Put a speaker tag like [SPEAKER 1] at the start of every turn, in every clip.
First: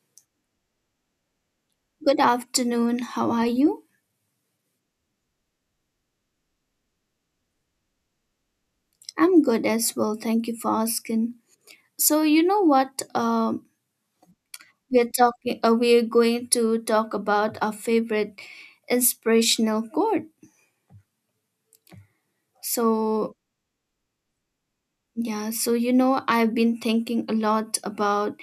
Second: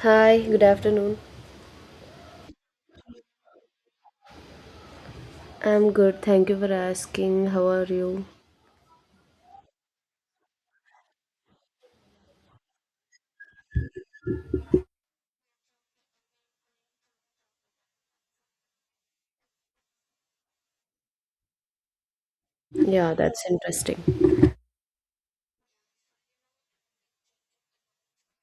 [SPEAKER 1] Hi, good afternoon.
[SPEAKER 2] Good afternoon. How are you?
[SPEAKER 1] I'm good. Thank you for asking. How are you?
[SPEAKER 2] I'm good as well. Thank you for asking. So, you know what? We're talking. We're going to talk about our favorite inspirational quote.
[SPEAKER 1] Yeah,
[SPEAKER 2] So,
[SPEAKER 1] that's interesting.
[SPEAKER 2] yeah. So, you know, I've been thinking a lot about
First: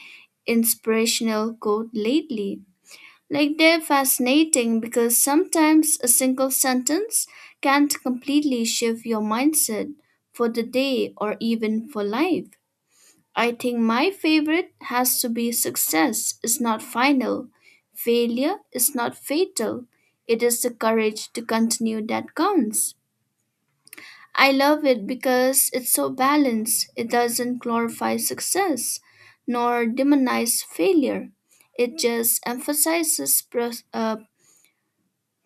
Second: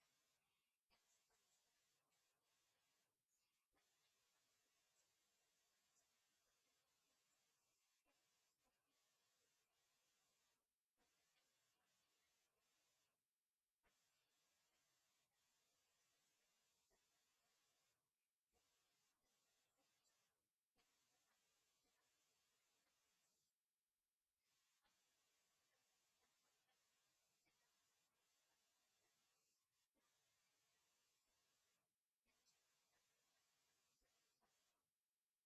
[SPEAKER 2] inspirational quote lately. Like they're fascinating because sometimes a single sentence can't completely shift your mindset for the day or even for life. I think my favorite has to be success is not final, failure is not fatal. It is the courage to continue that counts. I love it because it's so balanced. It doesn't glorify success nor demonize failure. It just emphasizes pro- uh,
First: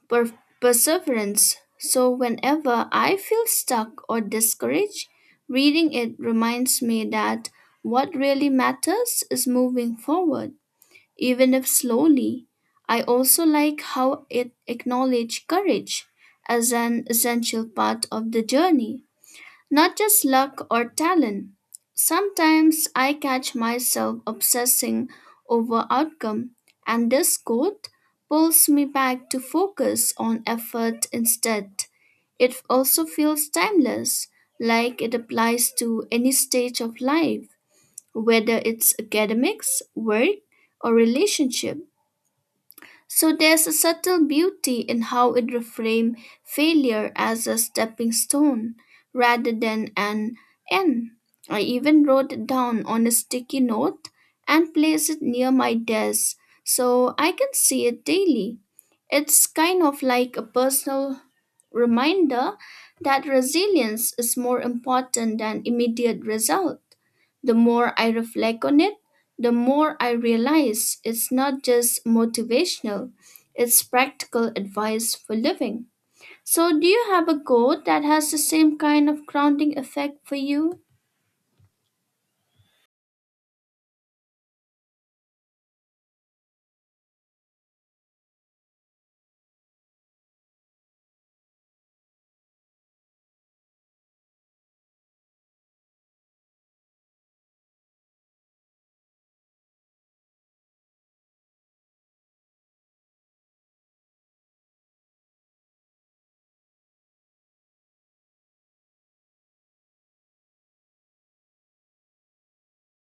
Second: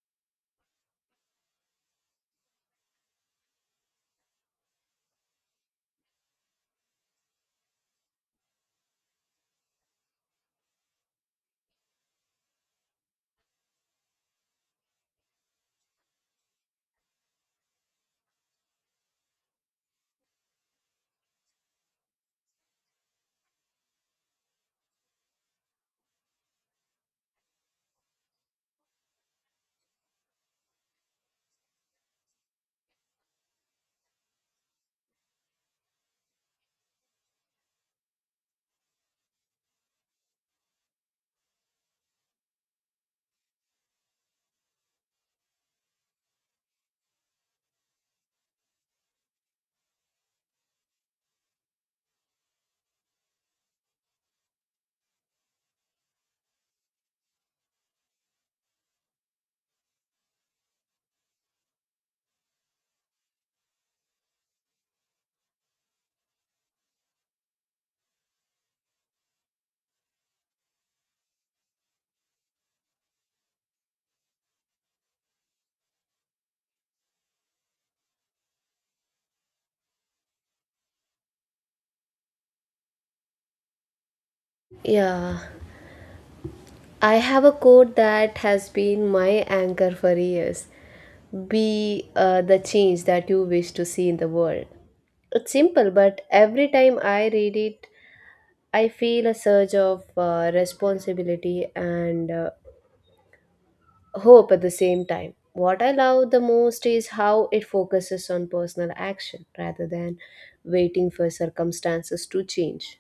[SPEAKER 2] per- perseverance. So, whenever I feel stuck or discouraged, reading it reminds me that what really matters is moving forward, even if slowly. I also like how it acknowledges courage as an essential part of the journey. Not just luck or talent. Sometimes I catch myself obsessing over outcome, and this quote pulls me back to focus on effort instead. It also feels timeless, like it applies to any stage of life, whether it's academics, work, or relationship. So there's a subtle beauty in how it reframes failure as a stepping stone rather than an end. I even wrote it down on a sticky note and placed it near my desk so I can see it daily. It's kind of like a personal reminder that resilience is more important than immediate result. The more I reflect on it, the more I realize it's not just motivational, it's practical advice for living. So, do you have a goal that has the same kind of grounding effect for you?
[SPEAKER 1] Yeah, I have a quote that has been my anchor for years. Be the change that you wish to see in the world. It's simple, but every time I read it, I feel a surge of responsibility and hope at the same time. What I love the most is how it focuses on personal action rather than waiting for circumstances to change.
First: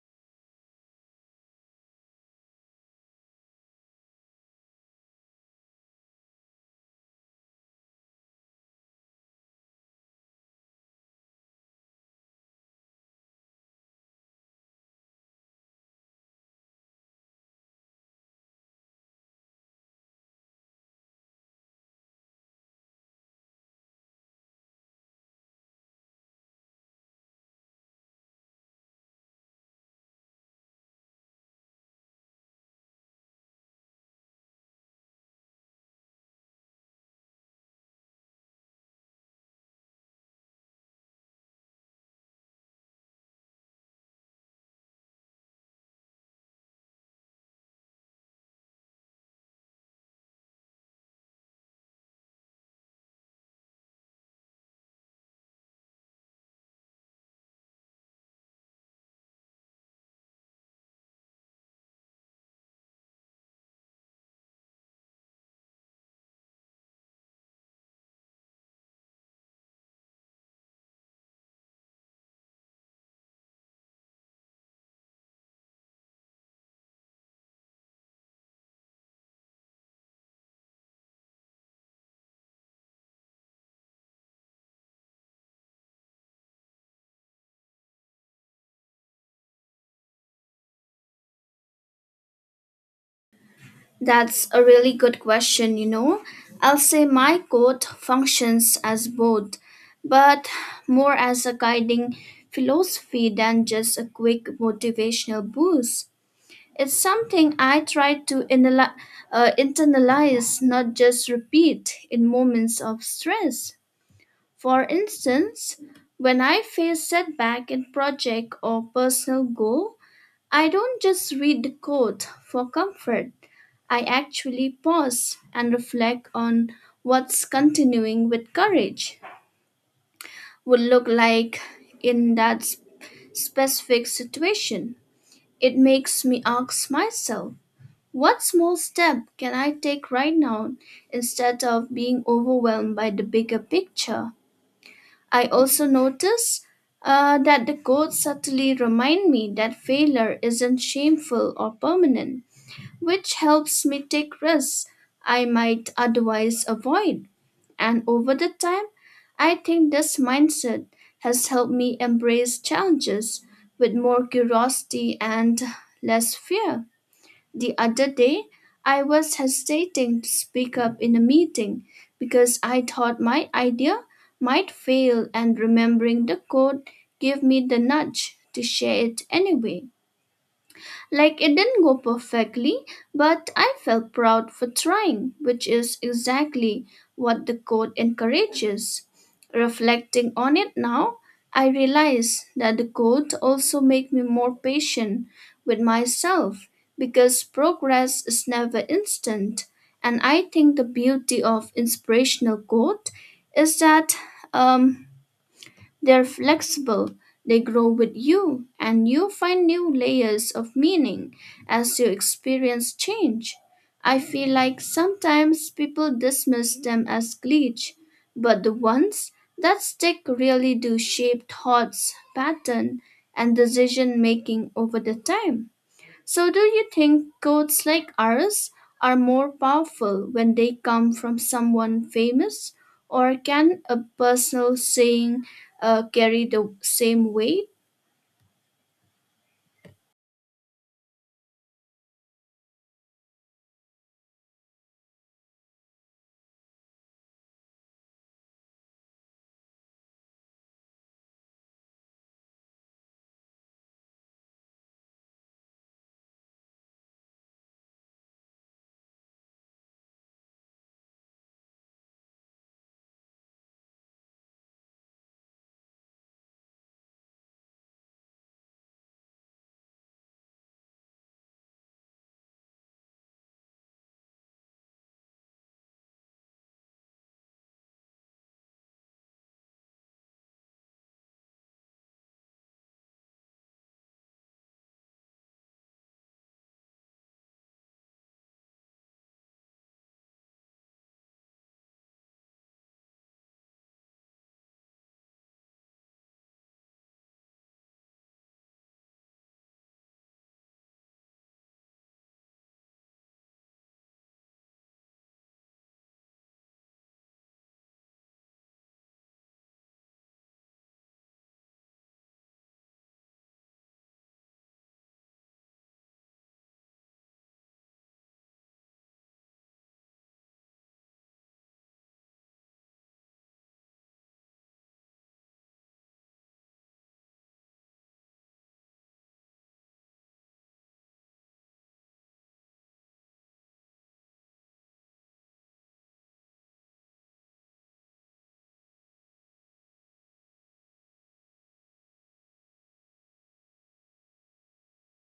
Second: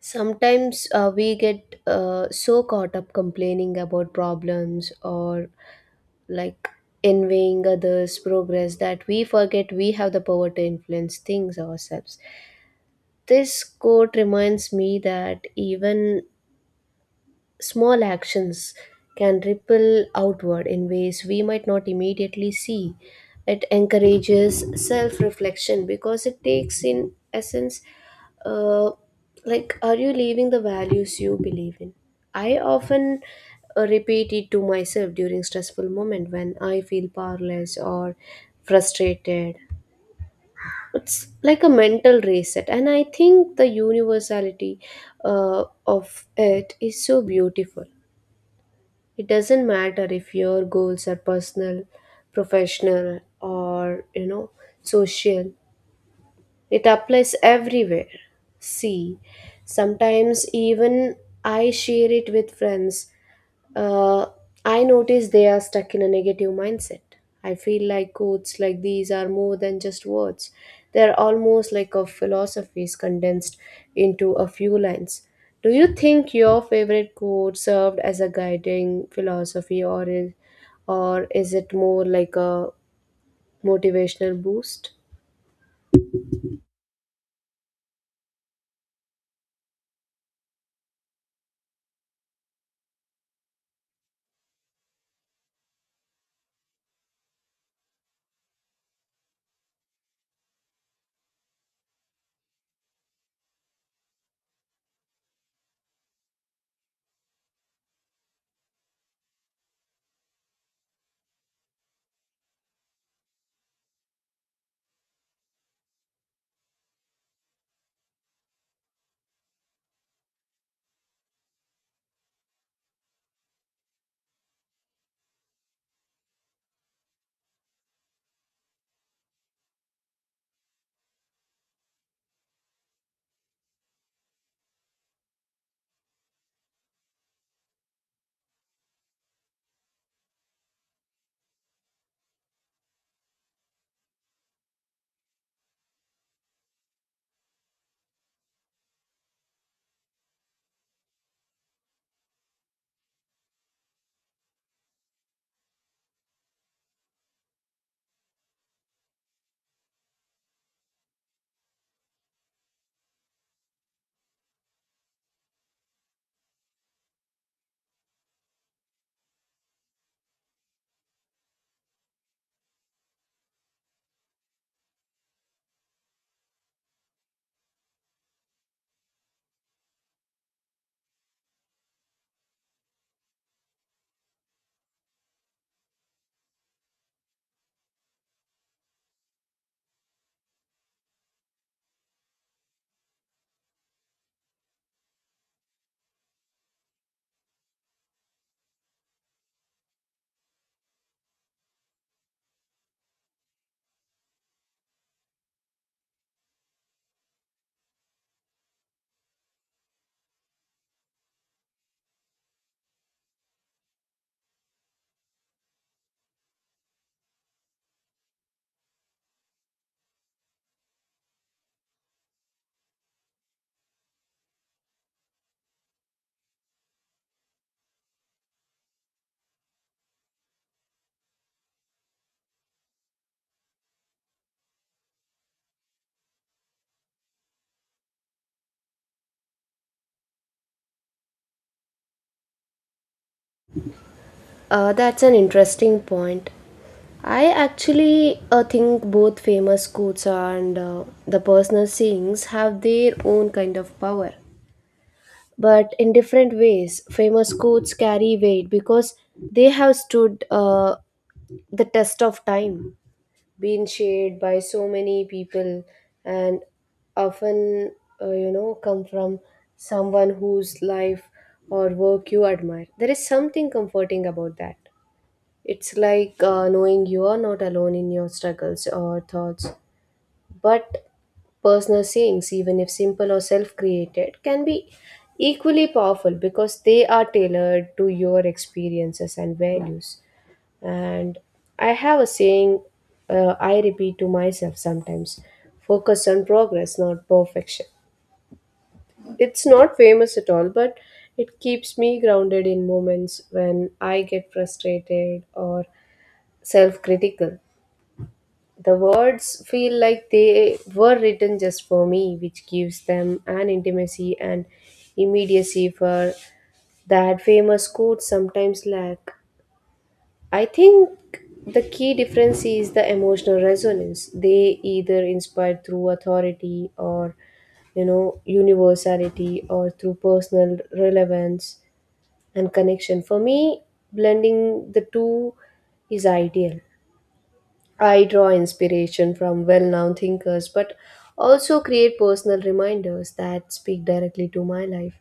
[SPEAKER 1] Sometimes we get so caught up complaining about problems or like envying others' progress that we forget we have the power to influence things ourselves. This quote reminds me that even small actions can ripple outward in ways we might not immediately see. It encourages self reflection because it takes, in essence, uh, like, are you living the values you believe in? I often repeat it to myself during stressful moment when I feel powerless or frustrated. It's like a mental reset, and I think the universality of it is so beautiful. It doesn't matter if your goals are personal, professional, or you know, social. It applies everywhere. See, sometimes even I share it with friends, uh, I notice they are stuck in a negative mindset. I feel like quotes like these are more than just words. They're almost like a philosophies condensed into a few lines. Do you think your favorite quote served as a guiding philosophy or is it more like a motivational boost?
[SPEAKER 2] That's a really good question, you know. I'll say my code functions as both, but more as a guiding philosophy than just a quick motivational boost. It's something I try to internalize, not just repeat in moments of stress. For instance, when I face setback in project or personal goal, I don't just read the code for comfort. I actually pause and reflect on what's continuing with courage would look like in that specific situation. It makes me ask myself, what small step can I take right now instead of being overwhelmed by the bigger picture? I also notice that the quotes subtly remind me that failure isn't shameful or permanent which helps me take risks I might otherwise avoid. And over the time, I think this mindset has helped me embrace challenges with more curiosity and less fear. The other day, I was hesitating to speak up in a meeting because I thought my idea might fail, and remembering the quote gave me the nudge to share it anyway. Like it didn't go perfectly, but I felt proud for trying, which is exactly what the code encourages. Reflecting on it now, I realize that the code also made me more patient with myself because progress is never instant. And I think the beauty of inspirational quote is that um, they're flexible, they grow with you, and you find new layers of meaning as you experience change. I feel like sometimes people dismiss them as glitch, but the ones that stick really do shape thoughts, pattern, and decision making over the time. So, do you think quotes like ours are more powerful when they come from someone famous, or can a personal saying carry the same weight?
[SPEAKER 1] That's an interesting point. I actually think both famous quotes and the personal sayings have their own kind of power, but in different ways. Famous quotes carry weight because they have stood the test of time, been shared by so many people, and often, you know, come from someone whose life or work you admire. There is something comforting about that. It's like knowing you are not alone in your struggles or thoughts. But personal sayings, even if simple or self created, can be equally powerful because they are tailored to your experiences and values. And I have a saying, I repeat to myself sometimes focus on progress, not perfection. It's not famous at all, but it keeps me grounded in moments when I get frustrated or self critical. The words feel like they were written just for me, which gives them an intimacy and immediacy for that famous quote sometimes lack. I think the key difference is the emotional resonance. They either inspire through authority or you know universality or through personal relevance and connection. For me, blending the two is ideal. I draw inspiration from well known thinkers, but also create personal reminders that speak directly to my life.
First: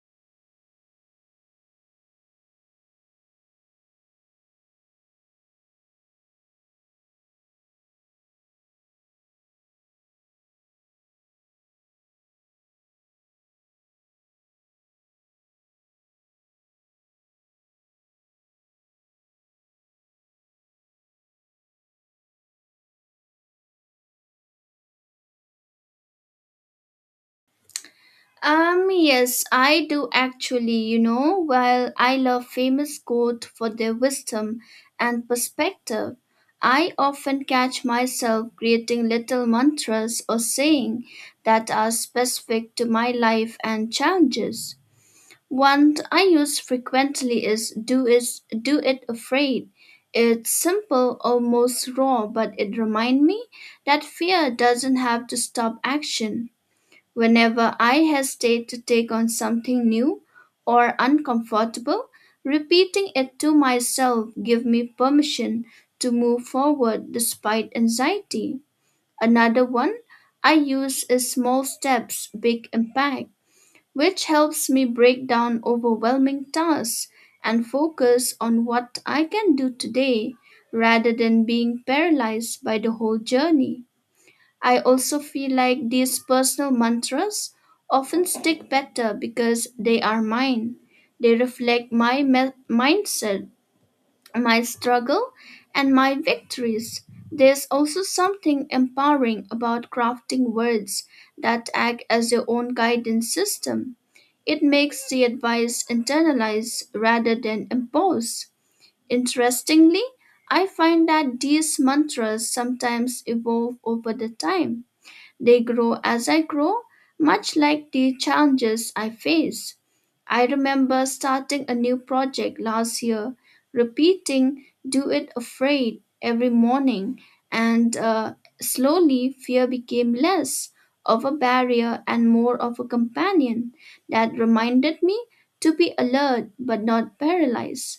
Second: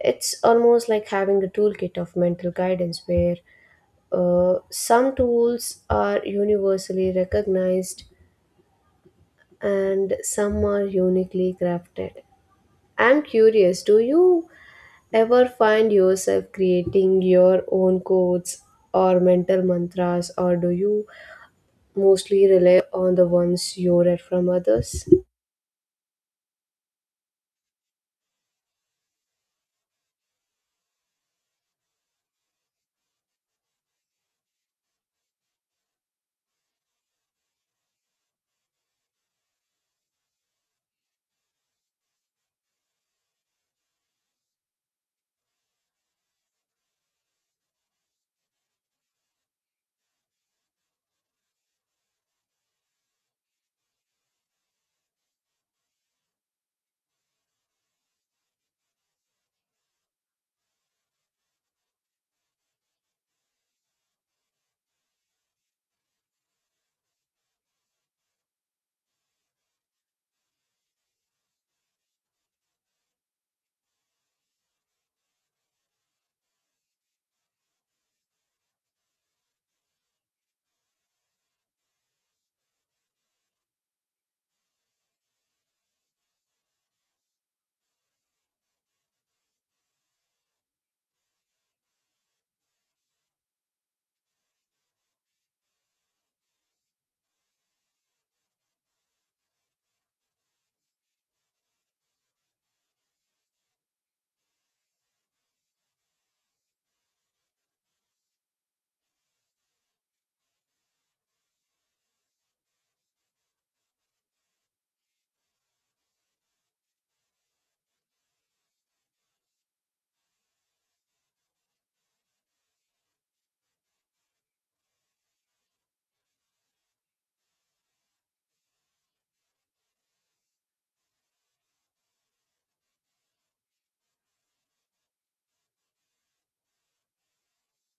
[SPEAKER 1] It's almost like having a toolkit of mental guidance where some tools are universally recognized and some are uniquely crafted. I'm curious, do you ever find yourself creating your own codes or mental mantras, or do you mostly rely on the ones you read from others?
[SPEAKER 2] Yes, I do actually. You know, while I love famous quotes for their wisdom and perspective, I often catch myself creating little mantras or saying that are specific to my life and challenges. One I use frequently is do it afraid. It's simple, almost raw, but it reminds me that fear doesn't have to stop action. Whenever I hesitate to take on something new or uncomfortable, repeating it to myself give me permission to move forward despite anxiety. Another one I use is small steps, big impact which helps me break down overwhelming tasks and focus on what I can do today rather than being paralyzed by the whole journey. I also feel like these personal mantras often stick better because they are mine. They reflect my mindset my struggle and my victories. There's also something empowering about crafting words that act as your own guidance system. It makes the advice internalize rather than impose. Interestingly, I find that these mantras sometimes evolve over the time. They grow as I grow, much like the challenges I face. I remember starting a new project last year, repeating Do It Afraid every morning, and slowly fear became less of a barrier and more of a companion that reminded me to be alert but not paralyzed.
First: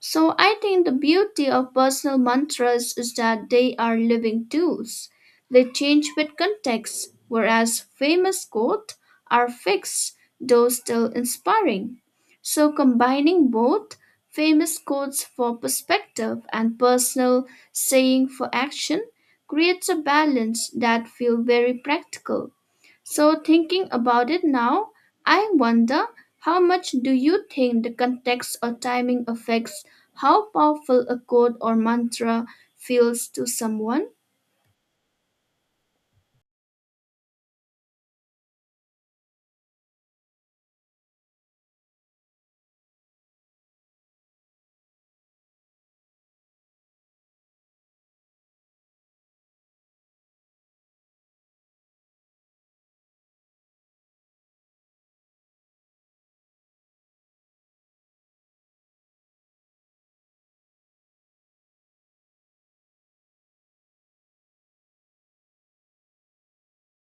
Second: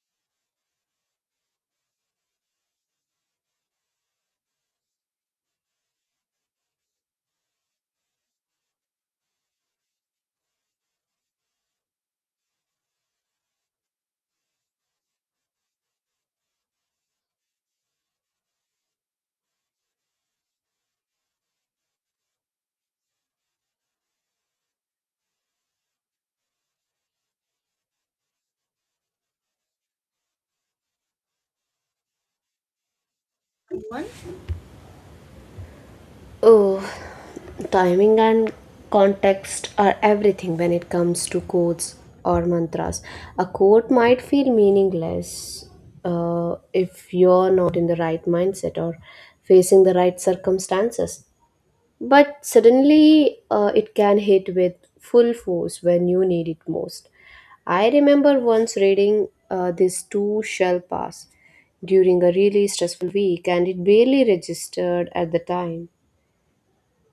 [SPEAKER 2] So I think the beauty of personal mantras is that they are living tools. They change with context, whereas famous quotes are fixed, though still inspiring. So combining both famous quotes for perspective and personal saying for action creates a balance that feels very practical. So thinking about it now, I wonder how much do you think the context or timing affects how powerful a quote or mantra feels to someone?
[SPEAKER 1] Oh, timing and context are everything when it comes to quotes or mantras. A quote might feel meaningless if you're not in the right mindset or facing the right circumstances. But suddenly, it can hit with full force when you need it most. I remember once reading, this too shall pass during a really stressful week, and it barely registered at the time,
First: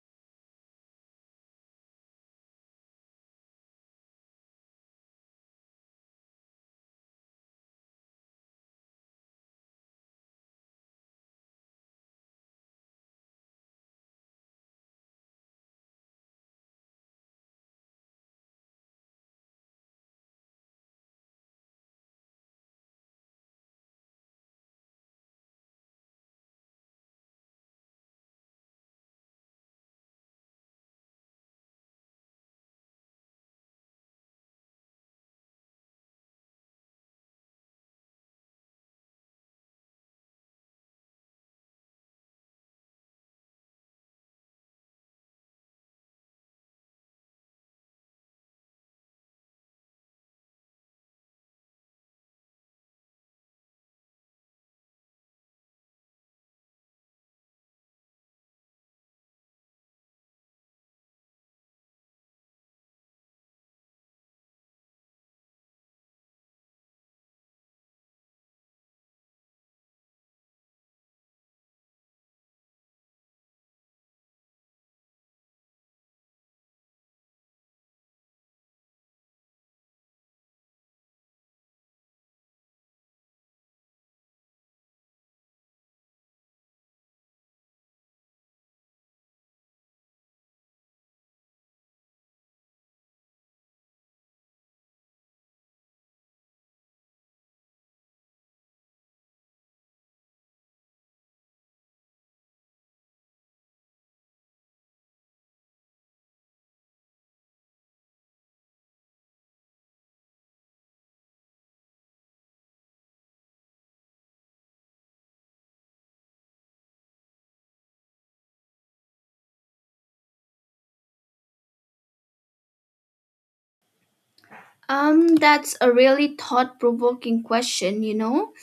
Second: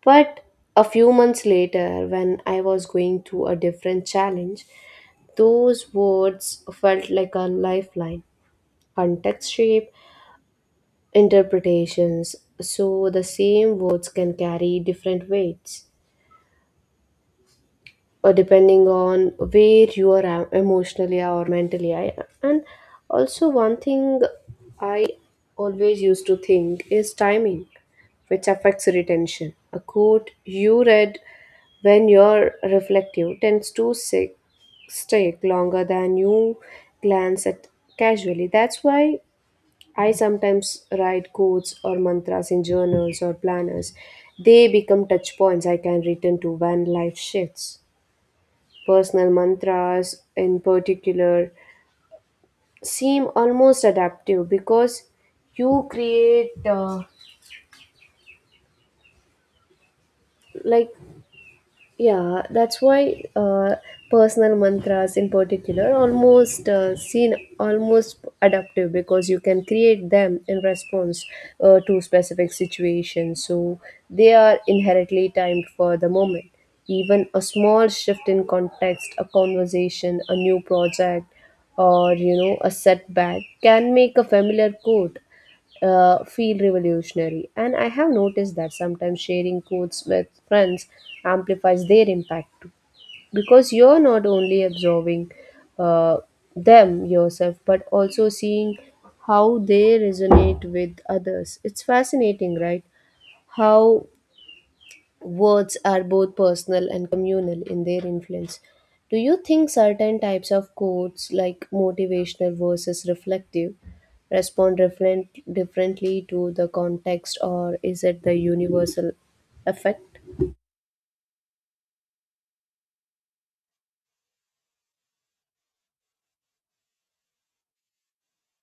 [SPEAKER 1] but a few months later, when I was going through a different challenge, those words felt like a lifeline. Context shape, interpretations, so the same words can carry different weights, or depending on where you are emotionally or mentally. And also, one thing I always used to think is timing, which affects retention. A quote you read when you're reflective tends to stick longer than you glance at casually. That's why I sometimes write quotes or mantras in journals or planners. They become touch points I can return to when life shifts. Personal mantras, in particular, seem almost adaptive because you create like Yeah, that's why personal mantras in particular almost seen almost adaptive because you can create them in response to specific situations. So they are inherently timed for the moment. Even a small shift in context, a conversation, a new project, or you know a setback can make a familiar quote feel revolutionary. And I have noticed that sometimes sharing quotes with friends amplifies their impact too. Because you're not only observing uh, them yourself, but also seeing how they resonate with others. It's fascinating, right? How words are both personal and communal in their influence. Do you think certain types of quotes, like motivational versus reflective, respond differently to the context, or is it the universal effect?
[SPEAKER 2] That's a really thought-provoking question, you know.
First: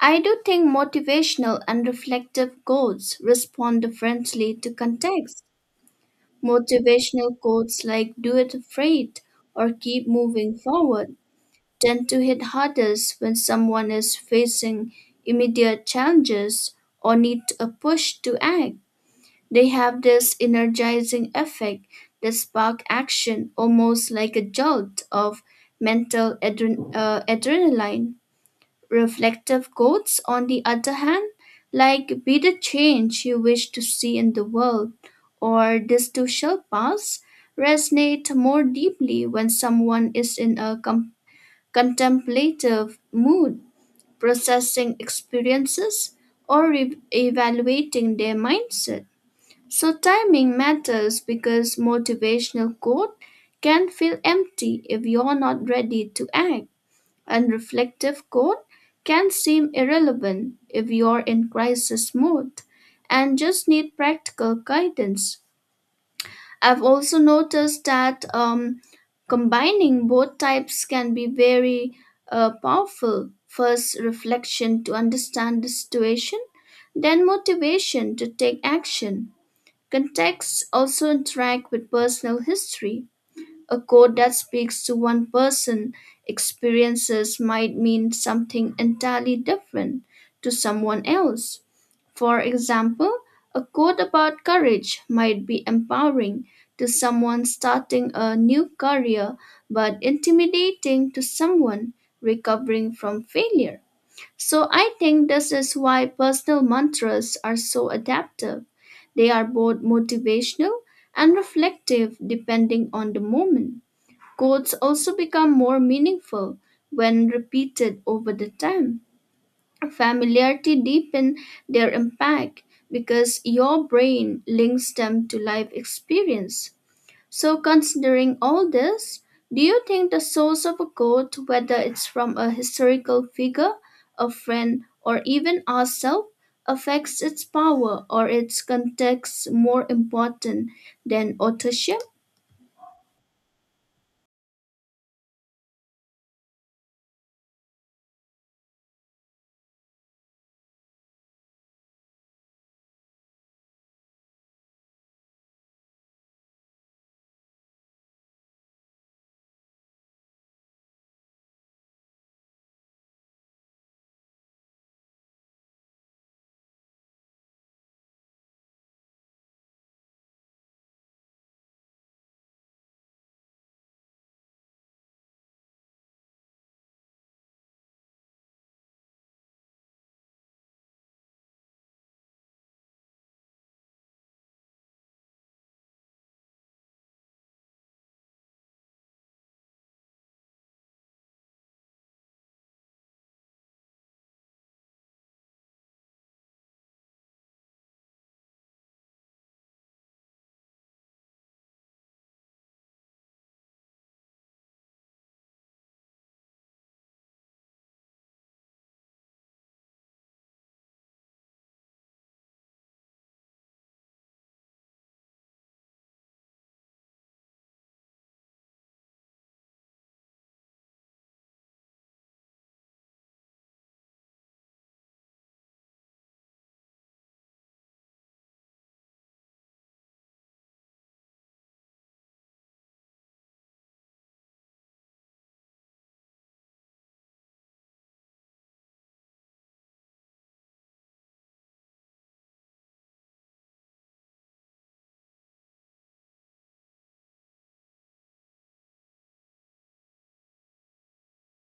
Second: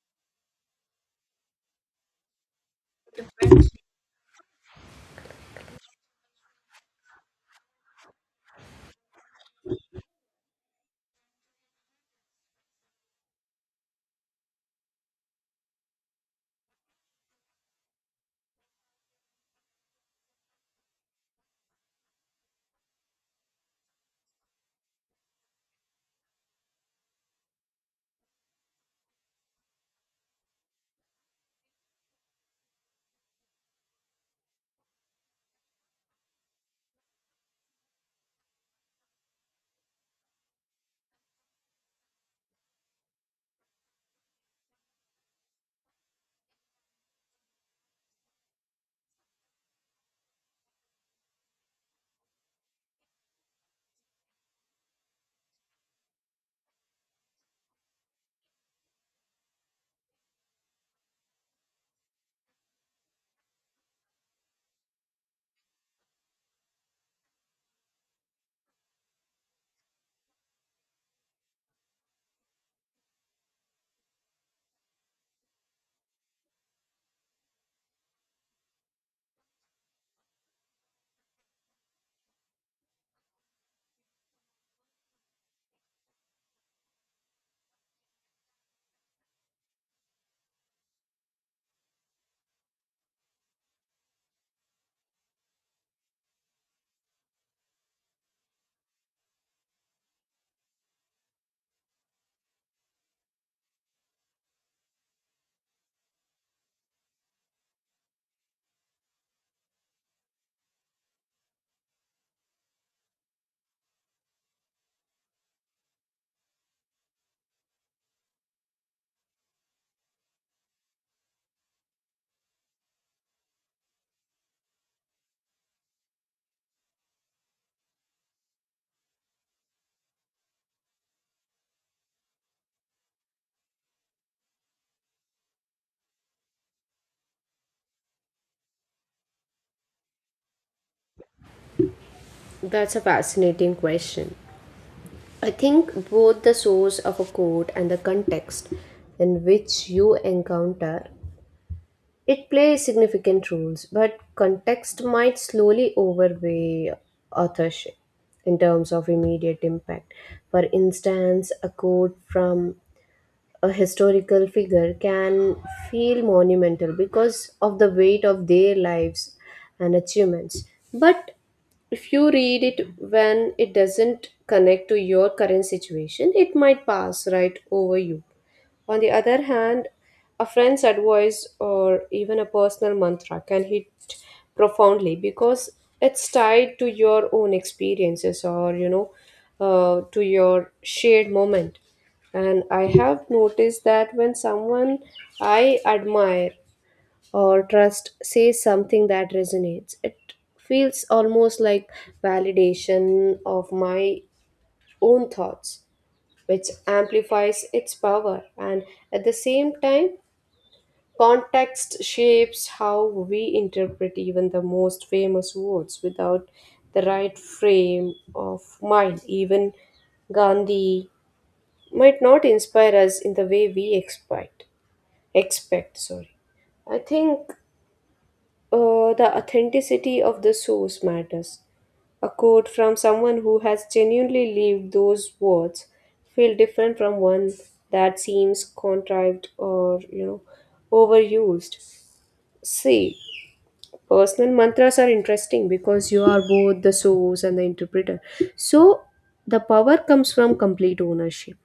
[SPEAKER 2] I do think motivational and reflective quotes respond differently to context. Motivational quotes like do it afraid or keep moving forward tend to hit hardest when someone is facing immediate challenges or need a push to act. They have this energizing effect that spark action almost like a jolt of mental adrenaline. Reflective quotes, on the other hand, like be the change you wish to see in the world or this too shall pass, resonate more deeply when someone is in a complex contemplative mood, processing experiences, or evaluating their mindset. So, timing matters because motivational quote can feel empty if you're not ready to act, and reflective quote can seem irrelevant if you're in crisis mode and just need practical guidance. I've also noticed that combining both types can be very powerful. First, reflection to understand the situation, then, motivation to take action. Contexts also interact with personal history, a quote that speaks to one person' experiences might mean something entirely different to someone else. For example, a quote about courage might be empowering to someone starting a new career but intimidating to someone recovering from failure. So I think this is why personal mantras are so adaptive. They are both motivational and reflective depending on the moment. Quotes also become more meaningful when repeated over the time. Familiarity deepens their impact because your brain links them to life experience. So, considering all this, do you think the source of a quote, whether it's from a historical figure, a friend, or even ourselves, affects its power or its context more important than authorship?
[SPEAKER 1] That's a fascinating question. I think both the source of a quote and the context in which you encounter it plays significant roles, but context might slowly overweigh authorship in terms of immediate impact. For instance, a quote from a historical figure can feel monumental because of the weight of their lives and achievements. But if you read it when it doesn't connect to your current situation, it might pass right over you. On the other hand, a friend's advice or even a personal mantra can hit profoundly because it's tied to your own experiences or, you know, to your shared moment. And I have noticed that when someone I admire or trust says something that resonates, it feels almost like validation of my own thoughts which amplifies its power. And at the same time, context shapes how we interpret even the most famous words without the right frame of mind. Even Gandhi might not inspire us in the way we expect. Expect, sorry. I think the authenticity of the source matters. A quote from someone who has genuinely lived those words feel different from one that seems contrived or you know overused. See, personal mantras are interesting because you are both the source and the interpreter. So the power comes from complete ownership.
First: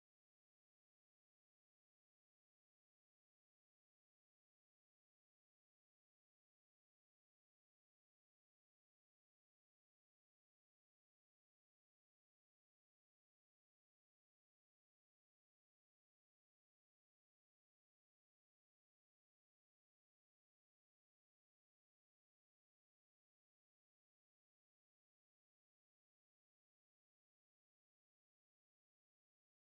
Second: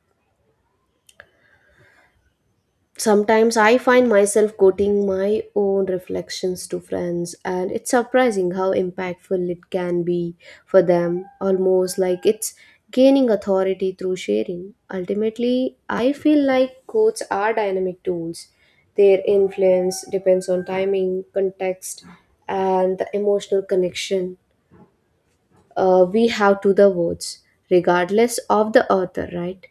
[SPEAKER 1] Sometimes I find myself quoting my own reflections to friends, and it's surprising how impactful it can be for them, almost like it's gaining authority through sharing. Ultimately, I feel like quotes are dynamic tools. Their influence depends on timing, context, and the emotional connection we have to the words, regardless of the author, right?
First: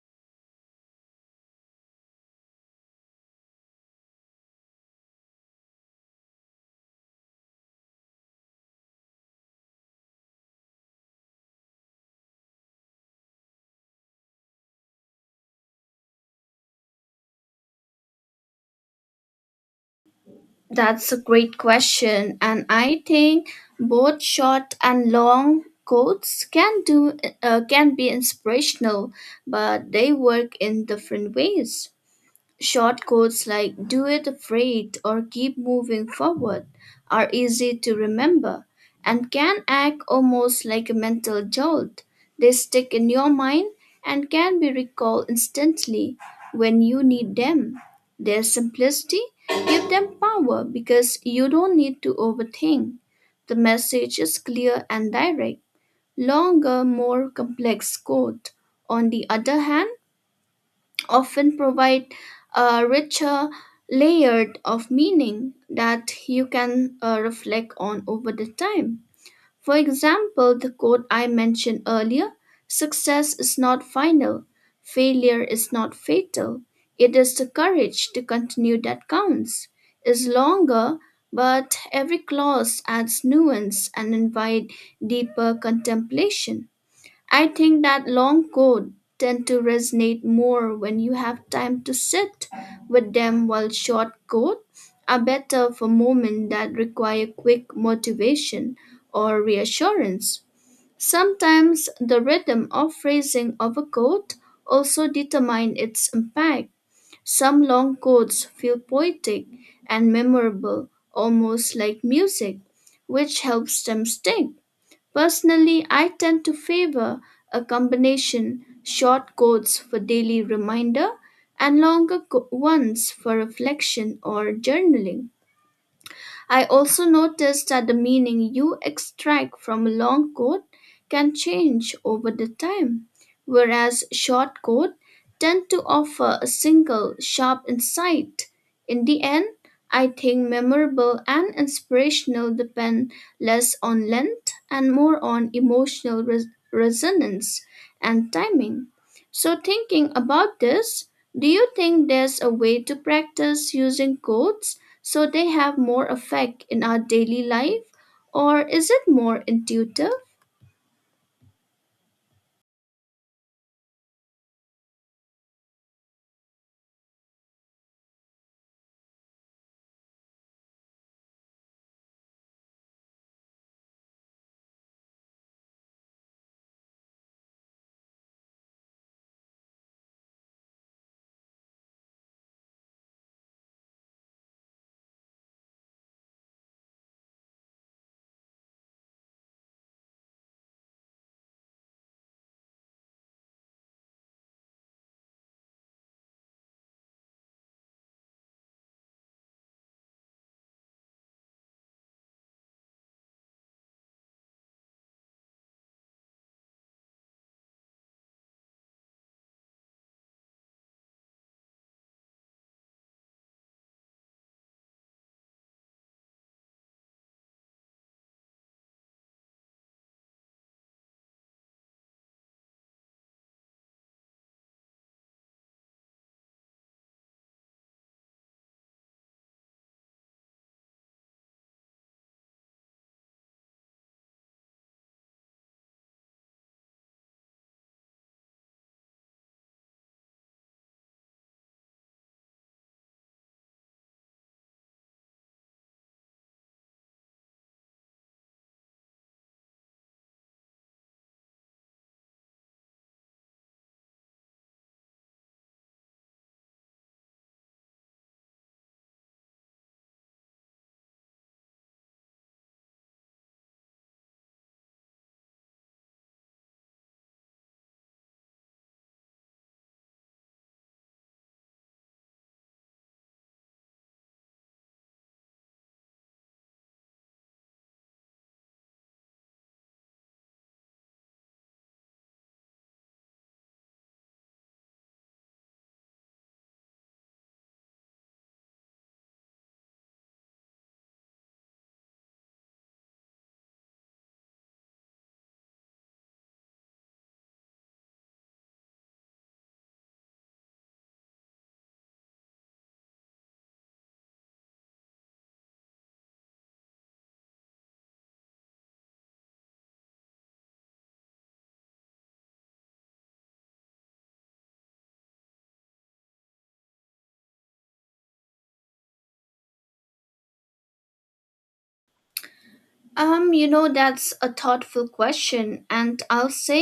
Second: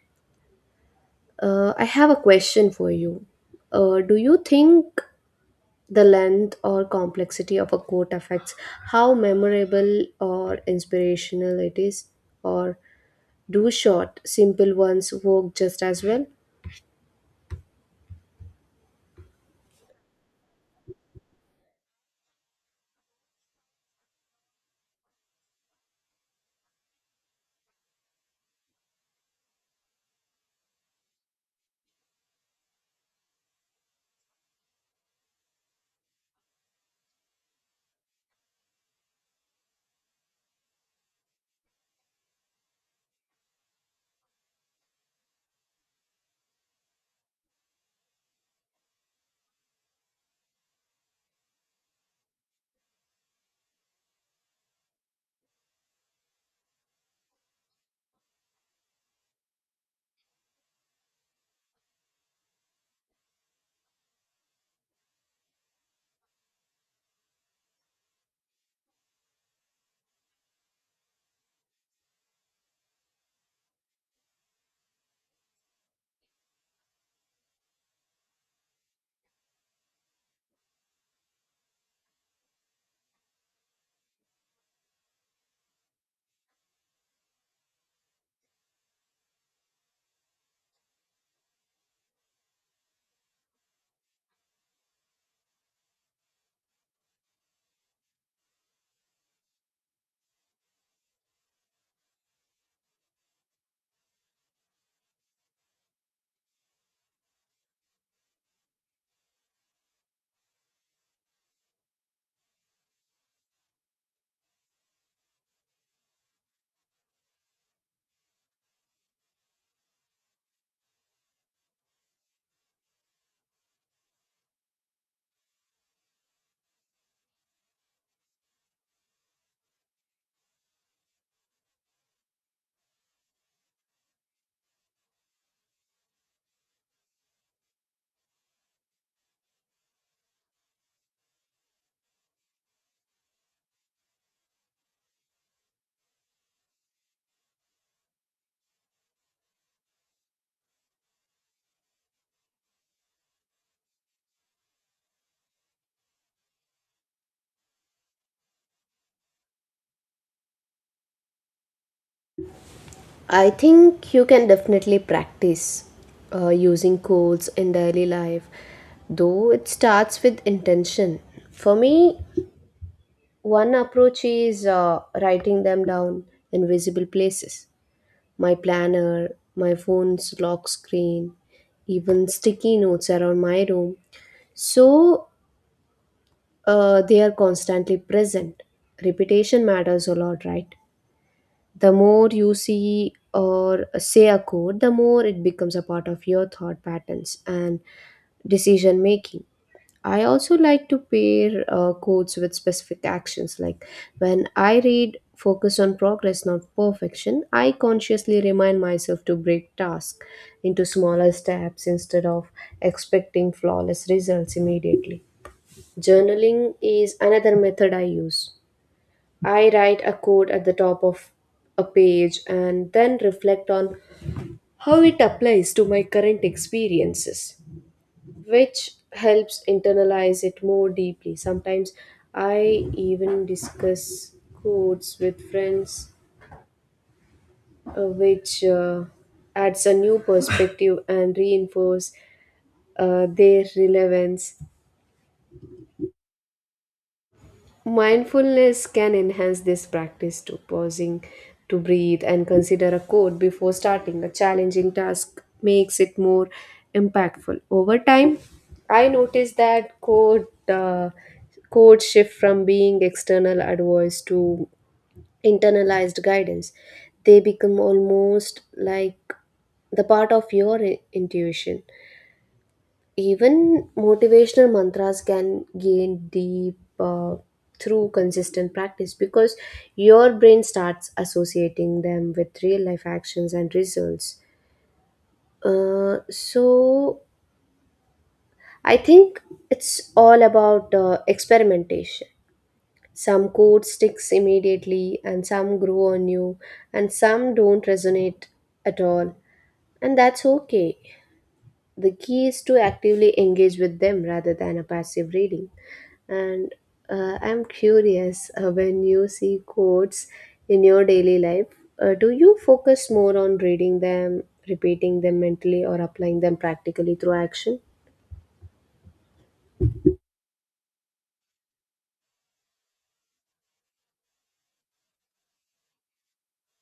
[SPEAKER 1] I have a question for you. Do you think the length or complexity of a quote affects how memorable or inspirational it is, or do short, simple ones work just as well?
[SPEAKER 2] That's a great question, and I think both short and long quotes can be inspirational, but they work in different ways. Short quotes like do it afraid or keep moving forward are easy to remember and can act almost like a mental jolt. They stick in your mind and can be recalled instantly when you need them. Their simplicity gives them power because you don't need to overthink. The message is clear and direct. Longer, more complex quote, on the other hand, often provide a richer layered of meaning that you can reflect on over the time. For example, the quote I mentioned earlier, success is not final, failure is not fatal. It is the courage to continue that counts. Is longer, but every clause adds nuance and invite deeper contemplation. I think that long codes tend to resonate more when you have time to sit with them while short codes are better for moments that require quick motivation or reassurance. Sometimes the rhythm or phrasing of a quote also determine its impact. Some long quotes feel poetic and memorable, almost like music, which helps them stick. Personally, I tend to favor a combination short codes for daily reminder and ones for reflection or journaling. I also noticed that the meaning you extract from a long quote can change over the time, whereas short quotes tend to offer a single sharp insight. In the end, I think memorable and inspirational depend less on length and more on emotional resonance and timing. So, thinking about this, do you think there's a way to practice using quotes so they have more effect in our daily life or is it more intuitive?
[SPEAKER 1] I think you can definitely practice using quotes in daily life, though it starts with intention. For me, one approach is writing them down in visible places: my planner, my phone's lock screen, even sticky notes around my room. So they are constantly present. Repetition matters a lot, right? The more you see or say a code, the more it becomes a part of your thought patterns and decision making. I also like to pair quotes with specific actions. Like when I read Focus on Progress, Not Perfection, I consciously remind myself to break tasks into smaller steps instead of expecting flawless results immediately. Journaling is another method I use. I write a quote at the top of a page and then reflect on how it applies to my current experiences which helps internalize it more deeply. Sometimes I even discuss quotes with friends, which adds a new perspective and reinforce their relevance. Mindfulness can enhance this practice to pausing to breathe and consider a quote before starting a challenging task makes it more impactful. Over time, I noticed that quotes shift from being external advice to internalized guidance. They become almost like the part of your intuition. Even motivational mantras can gain deep through consistent practice because your brain starts associating them with real life actions and results. So I think it's all about experimentation. Some code sticks immediately, and some grow on you, and some don't resonate at all. And that's okay. The key is to actively engage with them rather than a passive reading, and I'm curious, when you see quotes in your daily life, do you focus more on reading them, repeating them mentally, or applying them practically through action?
[SPEAKER 2] You know, that's a thoughtful question, and I'll say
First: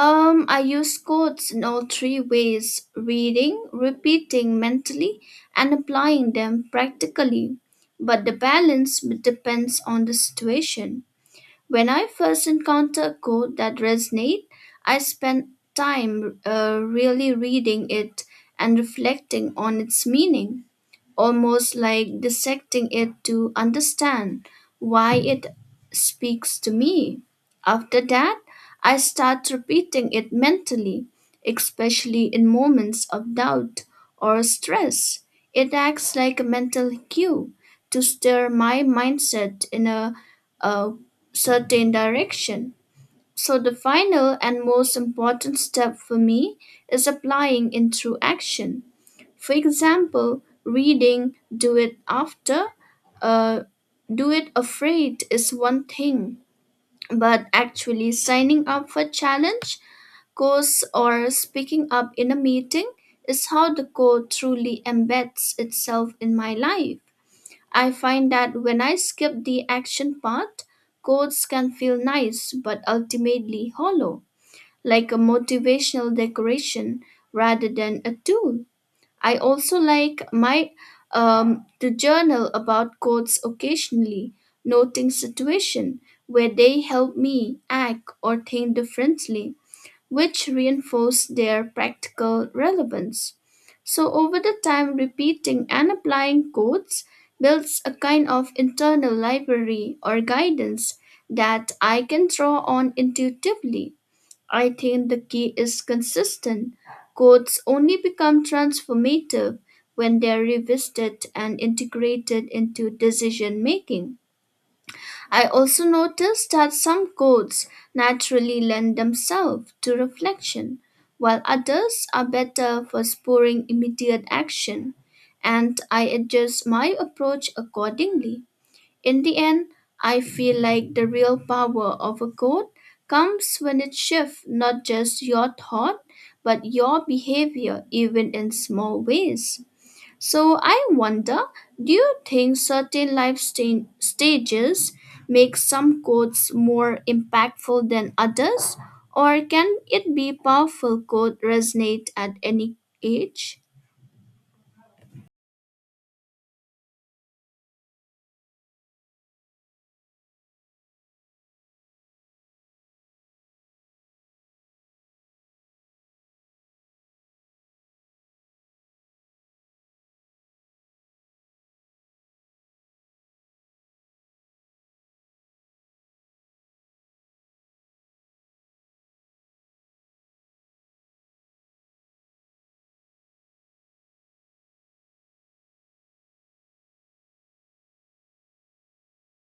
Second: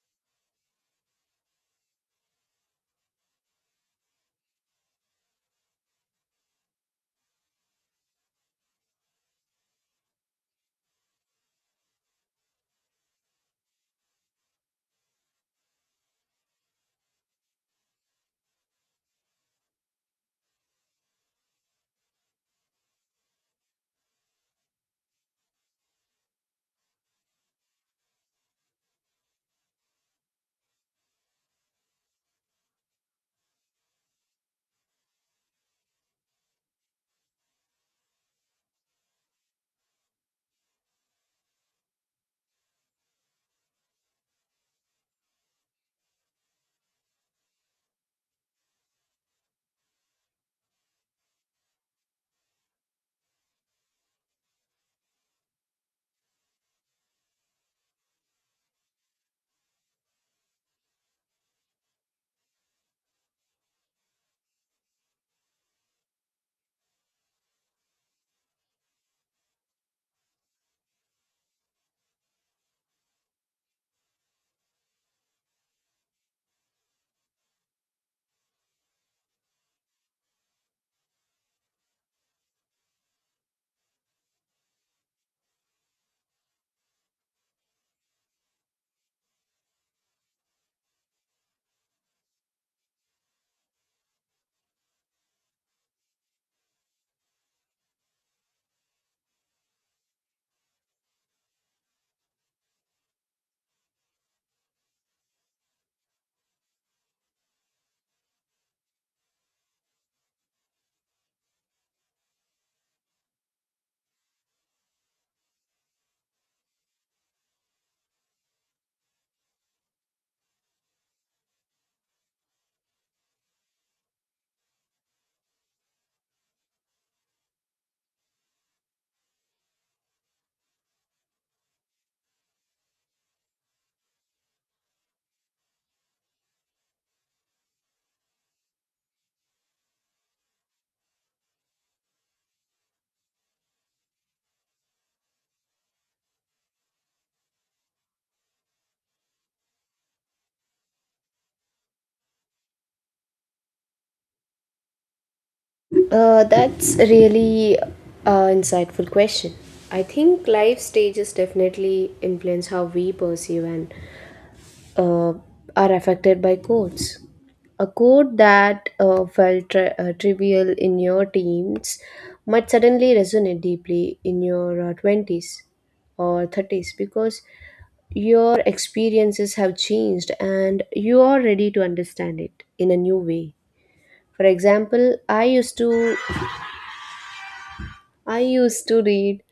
[SPEAKER 2] I use codes in all three ways, reading, repeating mentally, and applying them practically, but the balance depends on the situation. When I first encounter a code that resonates, I spend time really reading it and reflecting on its meaning, almost like dissecting it to understand why it speaks to me. After that, I start repeating it mentally, especially in moments of doubt or stress. It acts like a mental cue to steer my mindset in a certain direction. So, the final and most important step for me is applying into action. For example, reading uh, Do It Afraid is one thing, but actually signing up for challenge, course, or speaking up in a meeting is how the code truly embeds itself in my life. I find that when I skip the action part, codes can feel nice but ultimately hollow, like a motivational decoration rather than a tool. I also like my to journal about quotes occasionally, noting situation where they help me act or think differently, which reinforce their practical relevance. So over the time, repeating and applying quotes builds a kind of internal library or guidance that I can draw on intuitively. I think the key is consistent. Codes only become transformative when they are revisited and integrated into decision making. I also noticed that some codes naturally lend themselves to reflection, while others are better for spurring immediate action, and I adjust my approach accordingly. In the end, I feel like the real power of a code comes when it shifts not just your thought, but your behavior, even in small ways. So I wonder, do you think certain stages make some codes more impactful than others? Or can it be powerful code resonate at any age?
[SPEAKER 1] That's a really insightful question. I think life stages definitely influence how we perceive and uh, are affected by codes. A code that felt trivial in your teens might suddenly resonate deeply in your 20s or 30s because your experiences have changed and you are ready to understand it in a new way. For example, I used to read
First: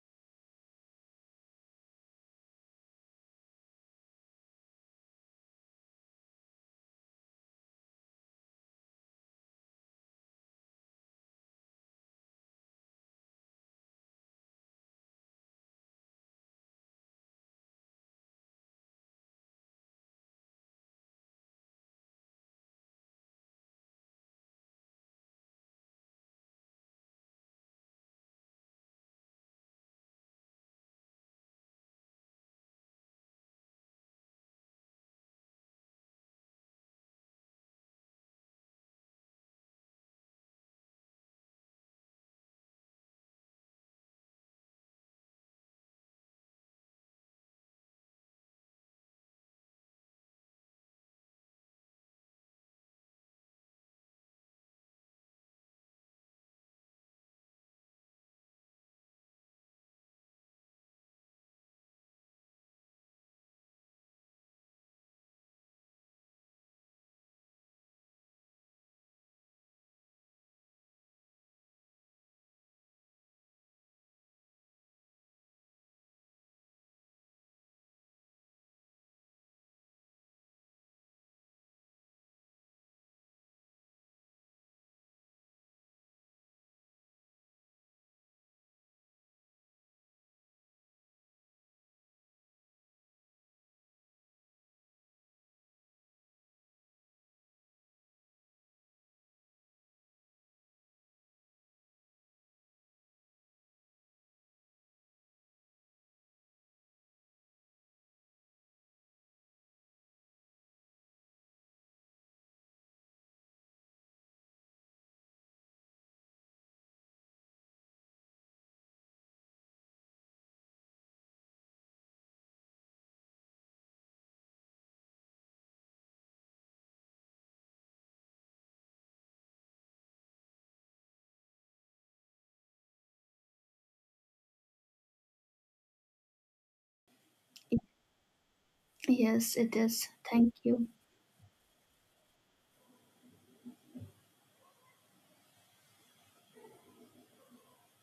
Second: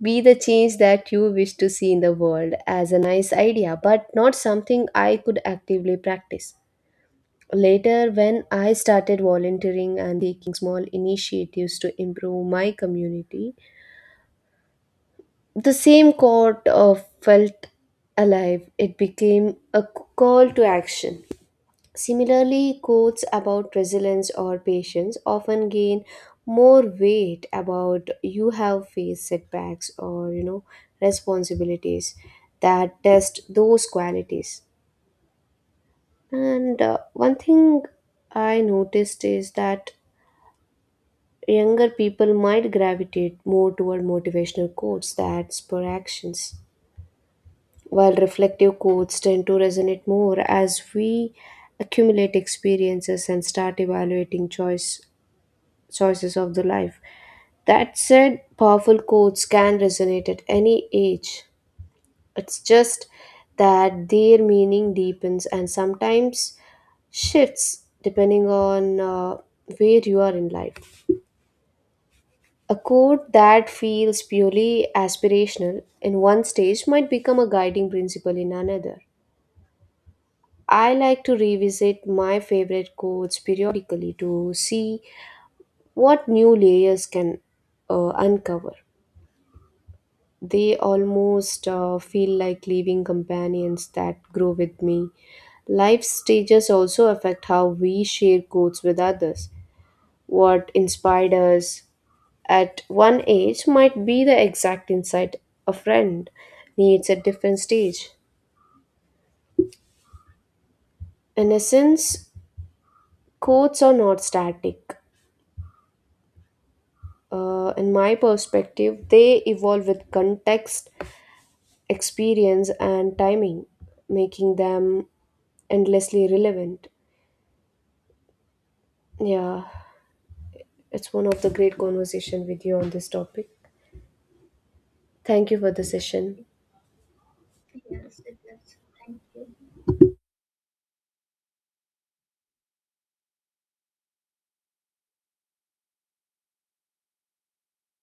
[SPEAKER 1] be the change that you wish to see in the world as a nice idea, but not something I could actively practice. Later, when I started volunteering and taking small initiatives to improve my community, the same quote felt alive. It became a call to action. Similarly, quotes about resilience or patience often gain more weight about you have faced setbacks or you know responsibilities that test those qualities. And one thing I noticed is that younger people might gravitate more toward motivational quotes that spur actions, while reflective quotes tend to resonate more as we accumulate experiences and start evaluating choices of the life. That said, powerful quotes can resonate at any age. It's just that their meaning deepens and sometimes shifts depending on where you are in life. A quote that feels purely aspirational in one stage might become a guiding principle in another. I like to revisit my favorite quotes periodically to see what new layers can uncover. They almost feel like living companions that grow with me. Life stages also affect how we share quotes with others. What inspired us, at one age might be the exact insight a friend needs at different stage. In essence, quotes are not static. In my perspective, they evolve with context, experience, and timing, making them endlessly relevant. Yeah, it's one of the great conversation with you on this topic. Thank you for the session.
[SPEAKER 2] Yes, it is. Thank you.